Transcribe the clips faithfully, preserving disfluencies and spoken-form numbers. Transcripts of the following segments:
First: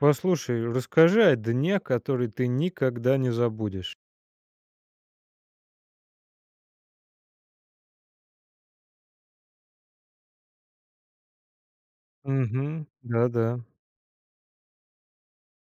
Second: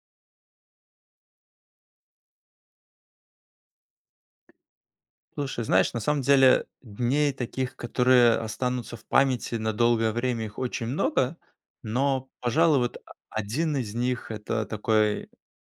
Послушай, расскажи о дне, который ты никогда не забудешь. Слушай, знаешь, на самом деле дней таких, которые останутся в памяти на долгое время, их очень много. Но, пожалуй, Мгм. вот а а Да-да. один из них- это такой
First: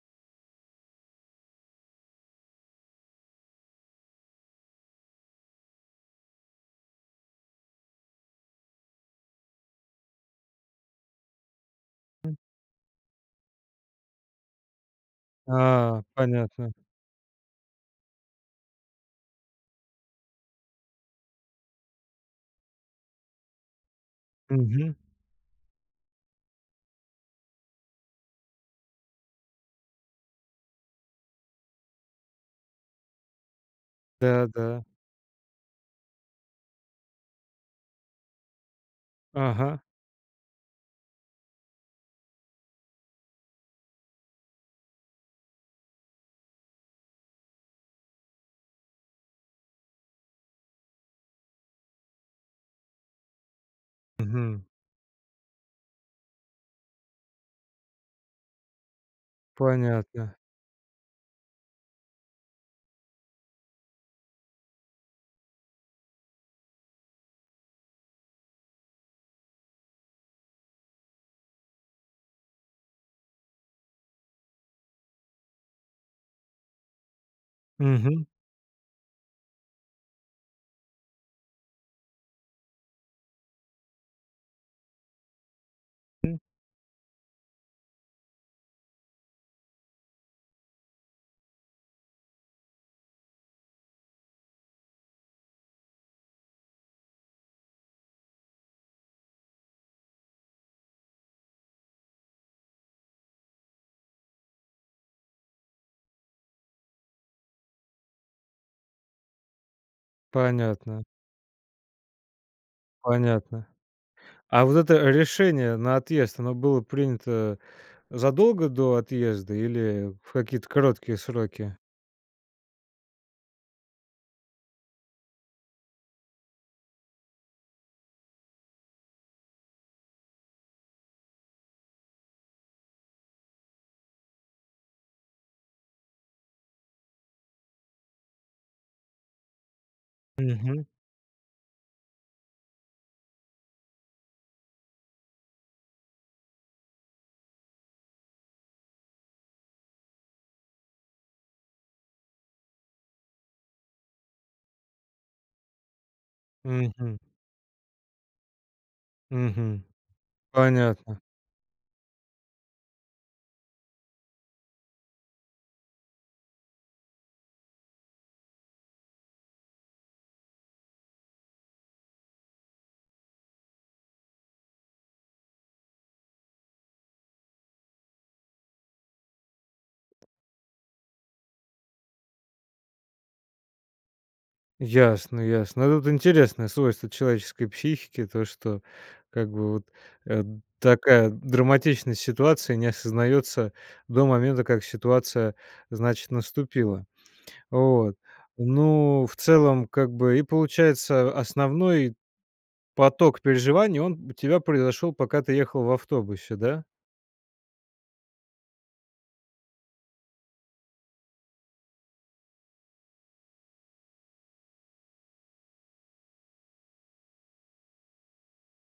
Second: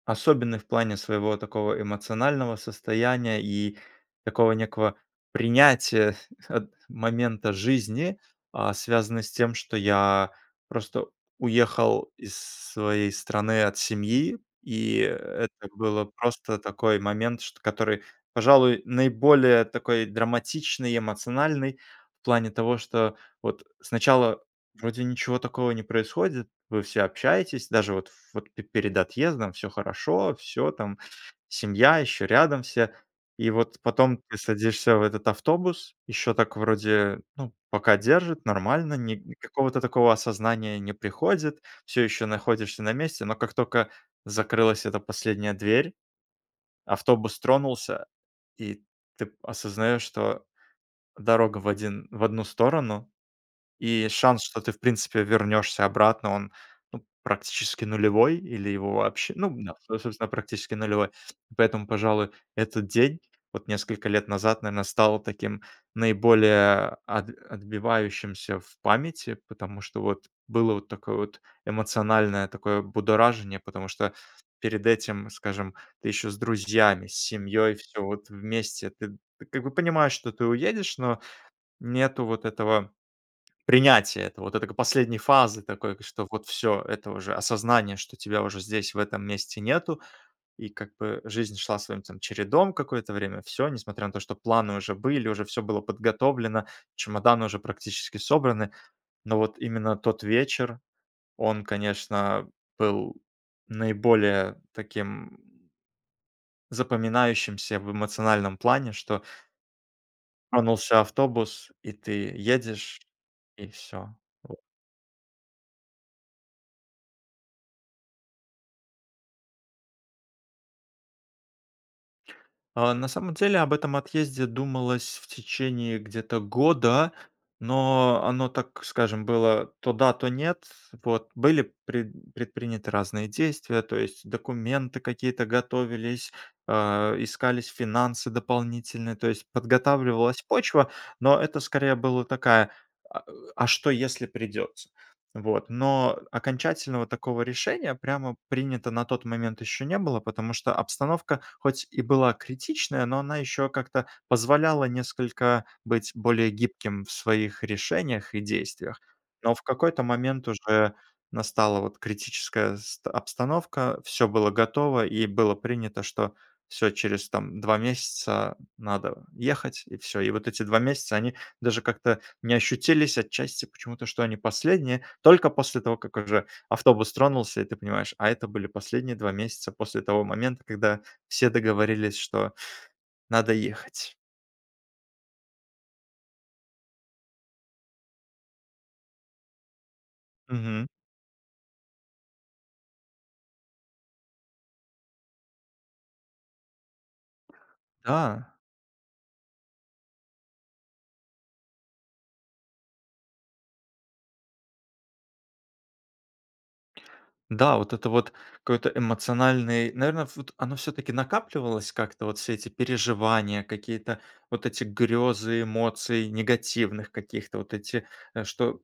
особенный в плане своего такого эмоционального состояния и такого некого принятия от момента жизни, а, связанно с тем, что я просто уехал М. из своей страны от семьи. И это А, было просто понятно. такой момент, шт который, пожалуй, наиболее такой драматичный и эмоциональный, в плане того, что вот сначала Мгм. вроде ничего такого не происходит, вы все общаетесь, даже вот вот пе перед отъездом: всё хорошо, всё там семья, ещё рядом все. И вот потом ты Да-да. садишься в этот автобус, ещё так вроде, ну пока держит, нормально, ни никакого-то Ага. такого осознания не приходит, всё ещё находишься на месте, но как тока закрылась эта последняя дверь, автобус тронулся, и ты осознаёшь, что дорога в один в одну сторону, и шанс, что Мгм. ты в принципе вернёшься обратно, он, ну практически нулевой, или его вообще ну да, со собственно Понятно. практически нулевой. Поэтому, пожалуй, этот день, вот несколько лет назад, наверно, стал таким наиболее от отбивающимся в памяти. Потому что вот было вот такое вот эмоциональное такое будоражение, потому что перед этим, скажем, ты ещё с друзьями, с семьёй, всё Мгм. вот вместе. Ты ты как бы понимаешь, что ты уедешь, но нету вот этого принятия этого, вот это к последней фазы такой, к что М. вот всё, это уже осознание, что тебя уже здесь, в этом месте нету. И как бы жизнь шла своим там чередом какое-то время, всё, несмотря на то что планы уже были, уже всё было подготовлено, чемоданы уже практически собраны, но вот именно тот вечер, он, конечно, был наиболее таким запоминающимся в эмоциональном плане, что тронулся Понятно. автобус, и ты едешь, и Понятно. всё. А вот это решение на отъезд, оно было принято задолго до отъезда или в какие-то короткие сроки? А, на самом деле, об этом отъезде думалось в течении где-то года, но оно, так скажем, было то да, то нет. Вот. Были пред предприняты разные действия, то есть документы какие-то готовились, а, искались финансы дополнительные, то есть подготавливалась Мгм. почва, но это скорее была такая, а, э, а что если придётся? Вот. Но окончательного такого решения прямо принято на тот момент ещё не было, потому что обстановка хоть и была критичная, но она ещё как-то позволяла несколько быть более гибким в Мгм. своих решениях и действиях. Но в Мгм. какой-то момент уже Понятно. настала вот критическая ст обстановка, всё было готово и было принято, что всё, через там два месяца надо ехать. И всё, и вот эти два месяца- они даже как-то не ощутились отчасти почему-то, что они последние, только после того, как уже автобус тронулся и ты понимаешь: "A это были последние два месяца после того момента, когда все договорились, что надо ехать. Ясно, ясно. Ну тут интересное свойство человеческой психики то, что как бы вот, э, Мгм. такая драматичность ситуации не осознается до момента, как ситуация, значит, наступила. Вот, Да. ну в целом как бы и получается основной поток переживаний он б тебя произошел пока ты ехал в автобусе, да? Да, вот это вот какой-то эмоциональный наверно вот оно всё-таки накапливалось как-то вот все эти переживания какие-то, вот эти грёзы эмоций негативных каких-то. Вот эти, э, что,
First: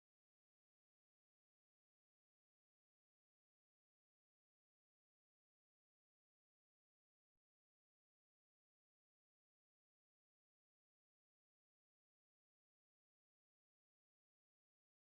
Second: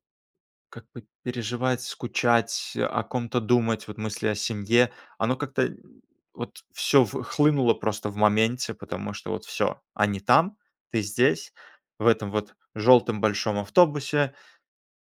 как бы, переживать, скучать, о ком-то думать, вот мысли о семье, оно как-то вот всё в хлынуло просто в моменте. Потому что, вот всё, они там, ты здесь, в этом вот жёлтом большом автобусе.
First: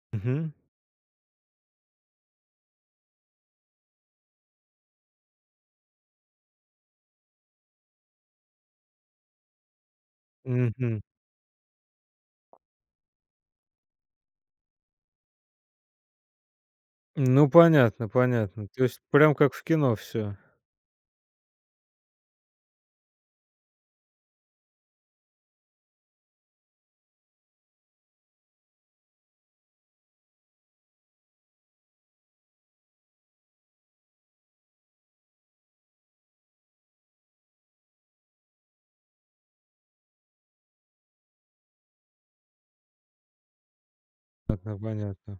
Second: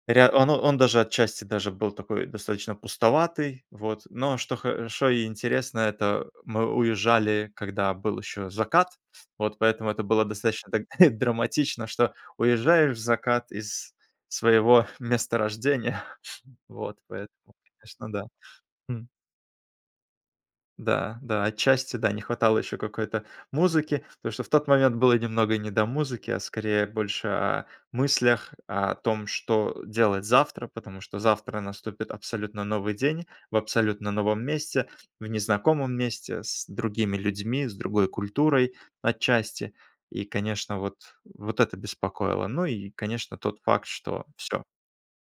Ря он Мгм. он даже отчасти даже был такой достаточно пустоватый. Вот, но что хоошо и интересно, это мы уезжали, когда был ещё закат, вот. Поэтому это было достаточно так Мгм. драматично, что уезжаешь в закат из своего месторождения. Вот, Ну поэтому, понятно, конечно, да. понятно то есть Хм. прям как в кино всё. Да, да отчасти, да. Не хватало ещё какой-то музыки, потому что в тот момент было немного не до музыки, а скорее больше о мыслях. О том, что делать завтра, потому что завтра наступит абсолютно новый день, в абсолютно новом месте, в незнакомом месте, с другими людьми, с другой культурой отчасти. И, конечно, вот, вот это беспокоило. Ну и, конечно, тот факт, что всё. Ага, понятно.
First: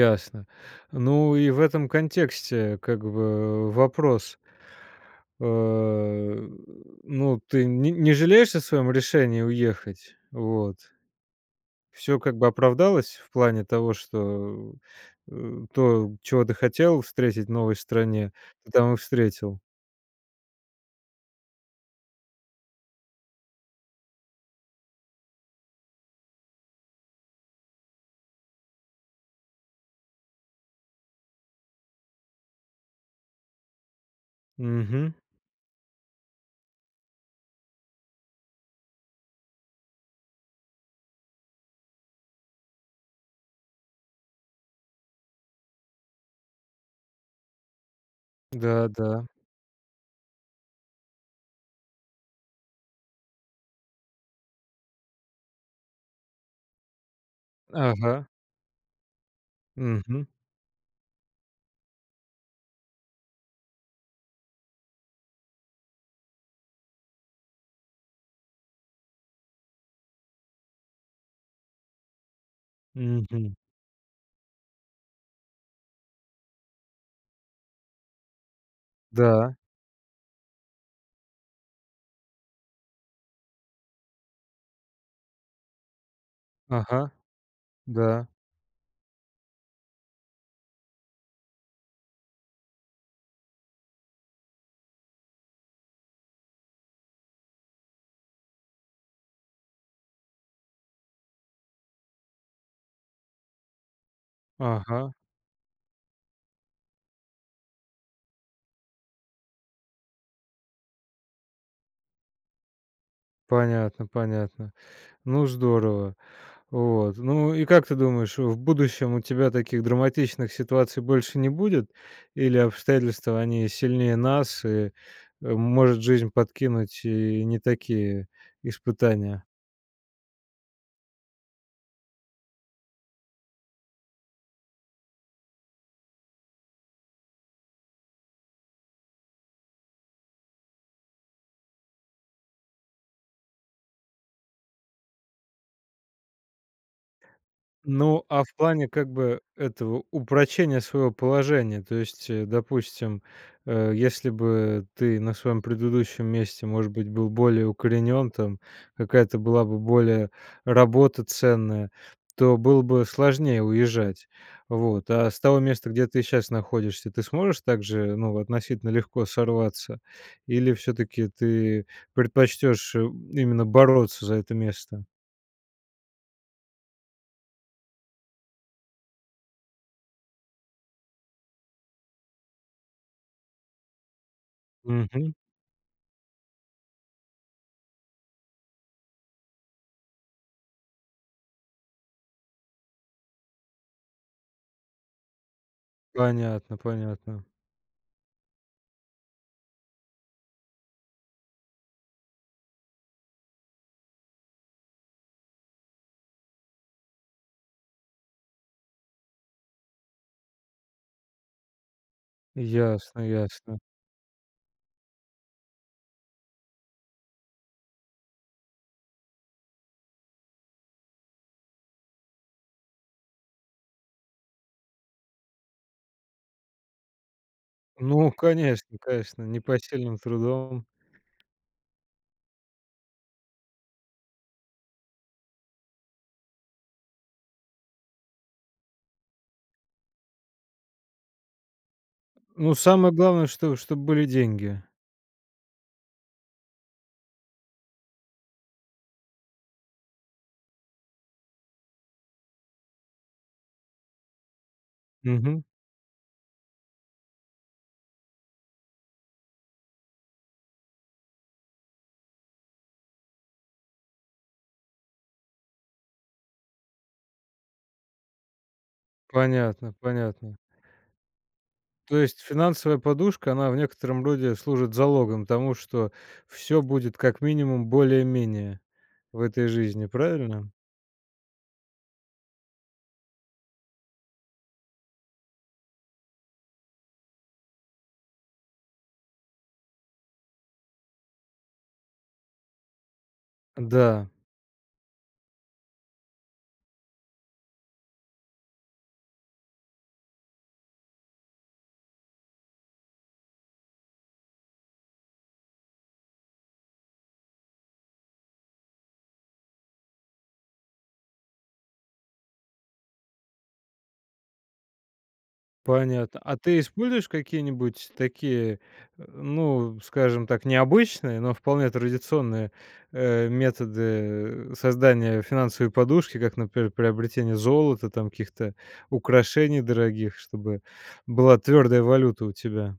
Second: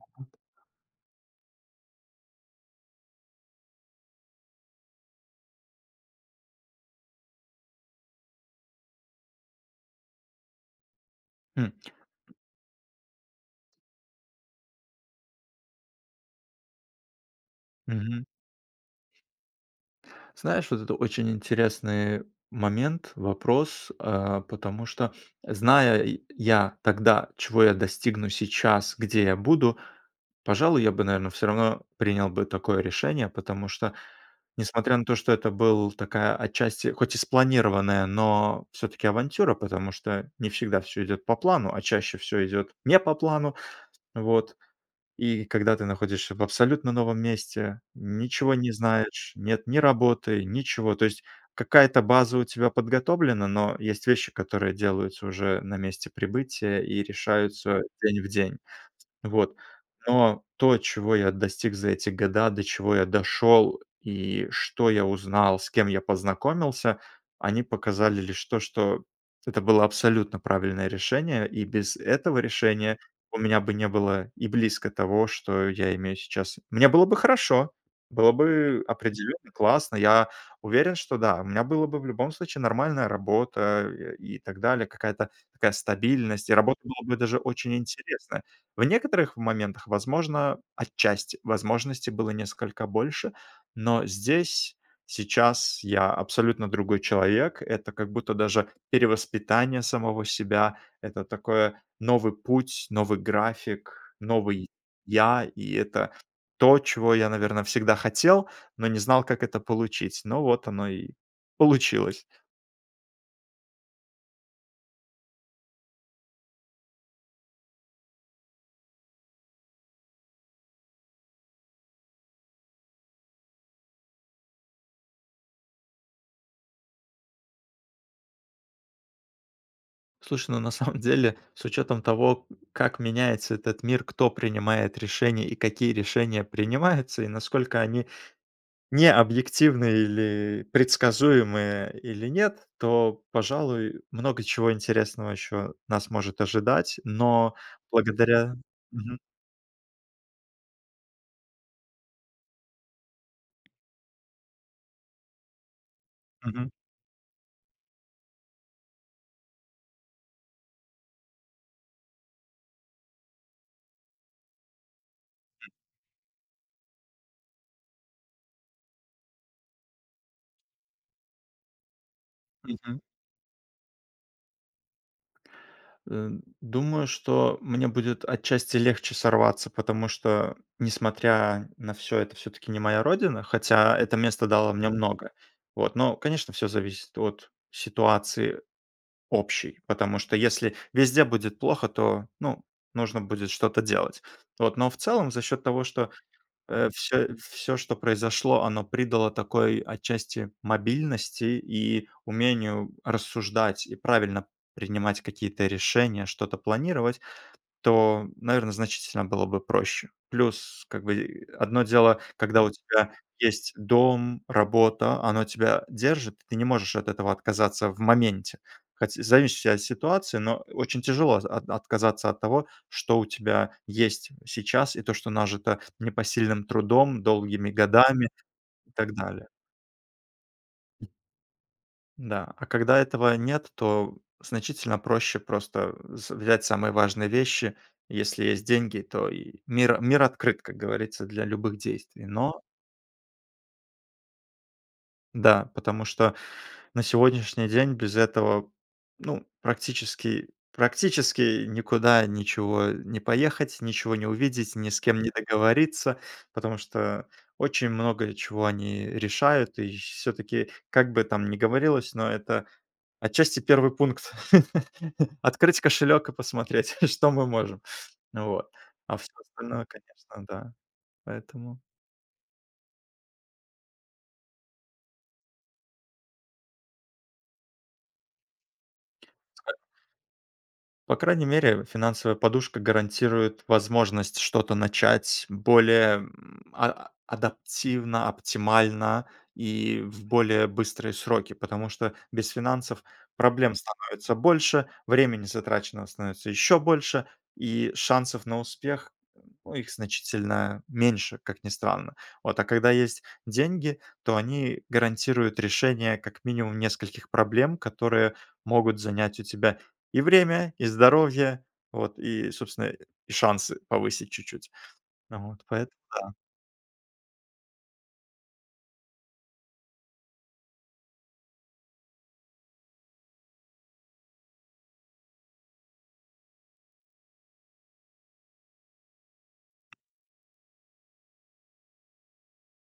[unintelligible] Ну и в этом контексте как бы вопрос э, ну ты нь не жалеешь о своём решении уехать? Вот. Хм. Всё как бы оправдалось? В плане того, что, э, то, чего ты хотел встретить в новой Мгм. стране, ты там и встретил? Знаешь, вот это очень интересный момент, вопрос, а, потому что, зная я тогда, чего я достигну сейчас, где я буду,- пожалуй, я бы, наверно, всё равно принял бы такое решение. Потому что, несмотря на Мгм. то, что это был такая отчасти, хоть и спланированная, но всё-таки авантюра. Потому что не всегда всё идёт по плану, а чаще всё идёт не по плану. Вот и когда ты находишься в абсолютно новом месте, ничего не Да, да. знаешь, нет ни работы, ничего. То есть какая-то база у тебя подготовлена, но есть вещи, которые делаются уже на месте прибытия и решаются день Ага. в день. Вот, Мгм. но то, чего я достиг за эти года, до чего я дошёл, и что я узнал, с кем я познакомился,- они показали лишь то, что это было абсолютно правильное решение. И без этого решения у Мгм. меня бы не было и близко того, что я имею сейчас. Мне было бы хорошо, было бы определенно Да. классно, я уверен, что да, у меня было бы в любом случае нормальная работа, э, и так далее, какая-то такая стабильность, и работа была Ага, бы даже очень да. интересная. В некоторых моментах, возможно, отчасти возможностей было несколько больше, но здесь, сейчас, я абсолютно другой человек. Это как будто даже перевоспитание самого себя, это такое- новый путь, новый график, новый Ага. я. И это то, чего я, наверно, всегда хотел, но не знал, как это получить, но вот оно и получилось. Понятно, понятно. Ну здорово. Вот, ну и как ты думаешь, э, в будущем у тебя таких драматичных ситуаций больше не будет, или обстоятельства, они сильнее нас, и, э, может, жизнь подкинуть и не такие испытания? Слушай, ну, на самом деле, с учетом того, как меняется этот мир, кто принимает решения и какие решения принимаются, и насколько они не объективны, или предсказуемые, или нет,- то, пожалуй, много чего интересного ещё нас может ожидать. Но Ну, а благодаря в плане, как Мгм. бы, этого упрочения своего положения, то есть, э, допустим, э, если бы ты на своем предыдущем месте, Мгм. может быть, был более укоренен там, какая-то была бы более работа ценная, то было бы сложнее уезжать. Вот. А с того М. места, где ты щас находишься, ты сможешь также, ну, относительно легко сорваться или все-таки ты предпочтёшь, э, Мгм. именно бороться за это место? Эм, думаю, что мне будет отчасти легче сорваться, потому что, несмотря на всё- это всё-таки не моя родина, хотя это место дало мне много. Мгм. Вот, но, конечно, всё зависит от ситуации общей, потому что, если везде будет плохо, то, ну, нужно будет что-то делать. Вот, но в целом, за счёт того, что, Понятно, э, всё понятно. всё, что произошло, оно придало такой отчасти мобильности и умению рассуждать и правильно принимать какие-то решения, что-то планировать, то, наверное, значительно было бы проще. Плюс, как бы, одно дело, когда у тебя Ясно, есть ясно. дом, работа, оно тебя держит, ты не можешь от этого отказаться в моменте. Хотя зависящая от ситуации, но очень тяжело з от отказаться от того, что у тебя есть сейчас, и то, что нажито непосильным трудом, долгими годами Ну и конечно, так конечно, далее. непосильным трудом! Да, а когда этого нет, то значительно проще просто, э, с взять самые важные вещи. Если есть деньги, то и мир мир открыт, как говорится, для любых действий, но Ну самое главное, чтоб чтоб были деньги. Да, потому что на сегодняшний день без этого, ну, практически, практически никуда ничего не поехать, ничего не увидеть, ни с кем не Мгм. договориться, потому что очень много чего они решают. И всё-таки, как бы там не говорилось, но это отчасти первый пункт открыть кошелёк и посмотреть, что мы можем. Вот. А всё остальное, Понятно, конечно, понятно. да, поэтому То есть финансовая подушка, она в некотором роде служит залогом тому, что всё будет как минимум более-менее в этой жизни. Правильно? По крайней, мере финансовая подушка гарантирует возможность что-то начать более, м, а адаптивно, оптимально и в более быстрые сроки, потому что без финансов проблем Да. становится больше, времени затраченного становится ещё больше, и шансов на успех, ну, их значительно меньше, как ни странно. Вот, а когда есть деньги, то они гарантируют решение, как минимум, нескольких проблем, которые могут занять у тебя и время, и здоровье, вот, и собственно и шансы повысить чуть-чуть, ну вот поэт да. Понятно, а ты используешь какие-нибудь такие, э, ну, скажем так, необычные, но вполне традиционные, э, методы создания финансовой подушки, как, например, приобретение золота, там каких-то украшений дорогих, чтобы была твердая валюта у тебя?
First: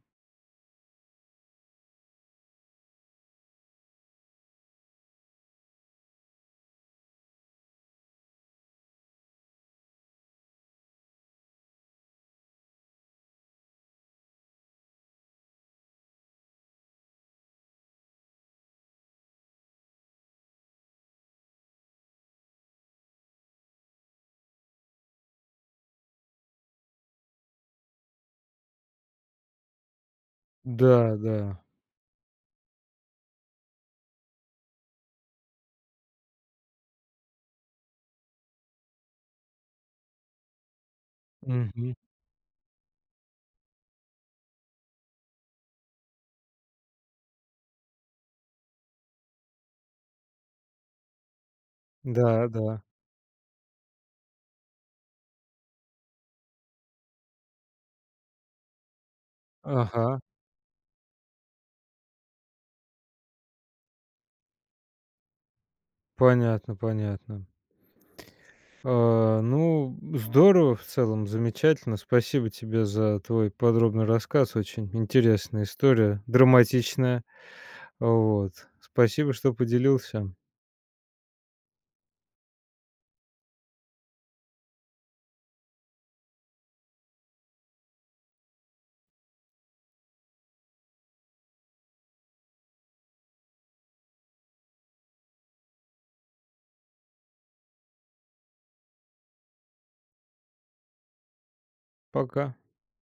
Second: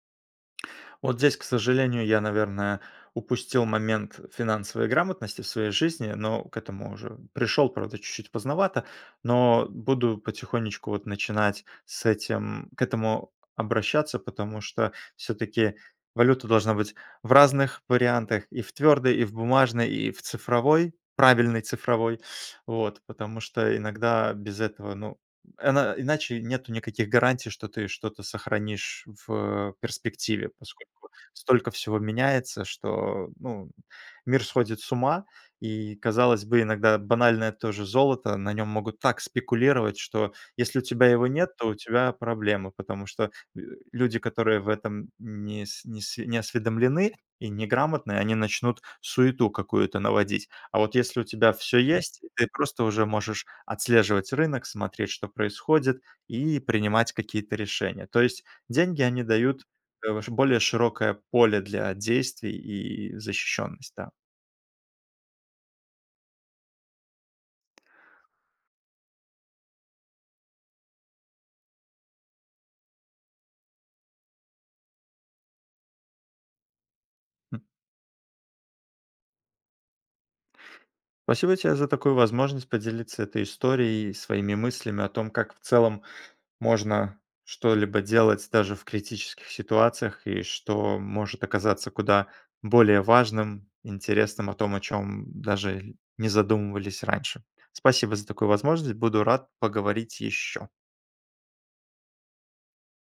Вот здесь, к сожалению, я, наверное, упустил момент финансовой грамотности в своей жизни, но к этому уже пришёл, правда, чуть-чуть поздновато. Но буду потихонечку вот начинать с этим к этому обращаться, потому что всё-таки валюта должна быть в разных вариантах: и в твёрдой, и в бумажной, и в цифровой, правильной цифровой. Вот, потому что иногда без этого, ну, эна иначе нету никаких гарантий, что ты что-то сохранишь в перспективе, поскольку Да, да. столько всего меняется, что, ну, мир сходит с ума. И казалось бы, иногда банальное то же золото- на нём могут так спекулировать, что если у тебя его нет, то у Мгм. тебя проблемы. Потому что, э, люди, которые в этом нес неси не осведомлены и неграмотны, они начнут суету какую-то наводить. А вот если у тебя всё есть, ты Да, да. просто уже можешь отслеживать рынок, смотреть, что происходит, и принимать какие-то решения. То есть деньги- они дают, э, Ага. ваш более широкое поле для действий и защищённость, да. Понятно, понятно. А, ну, здорово, в целом замечательно. Спасибо тебе за твой подробный рассказ, очень интересная история, драматичная. Хм. Вот, спасибо что поделился. Спасибо тебе за такую возможность поделиться этой историей и своими мыслями о том, как в целом можно что-либо делать даже в критических ситуациях, и что может оказаться куда более важным, интересным, о том, о чём даже не задумывались раньше. Спасибо за такую возможность, буду рад поговорить ещё. Пока.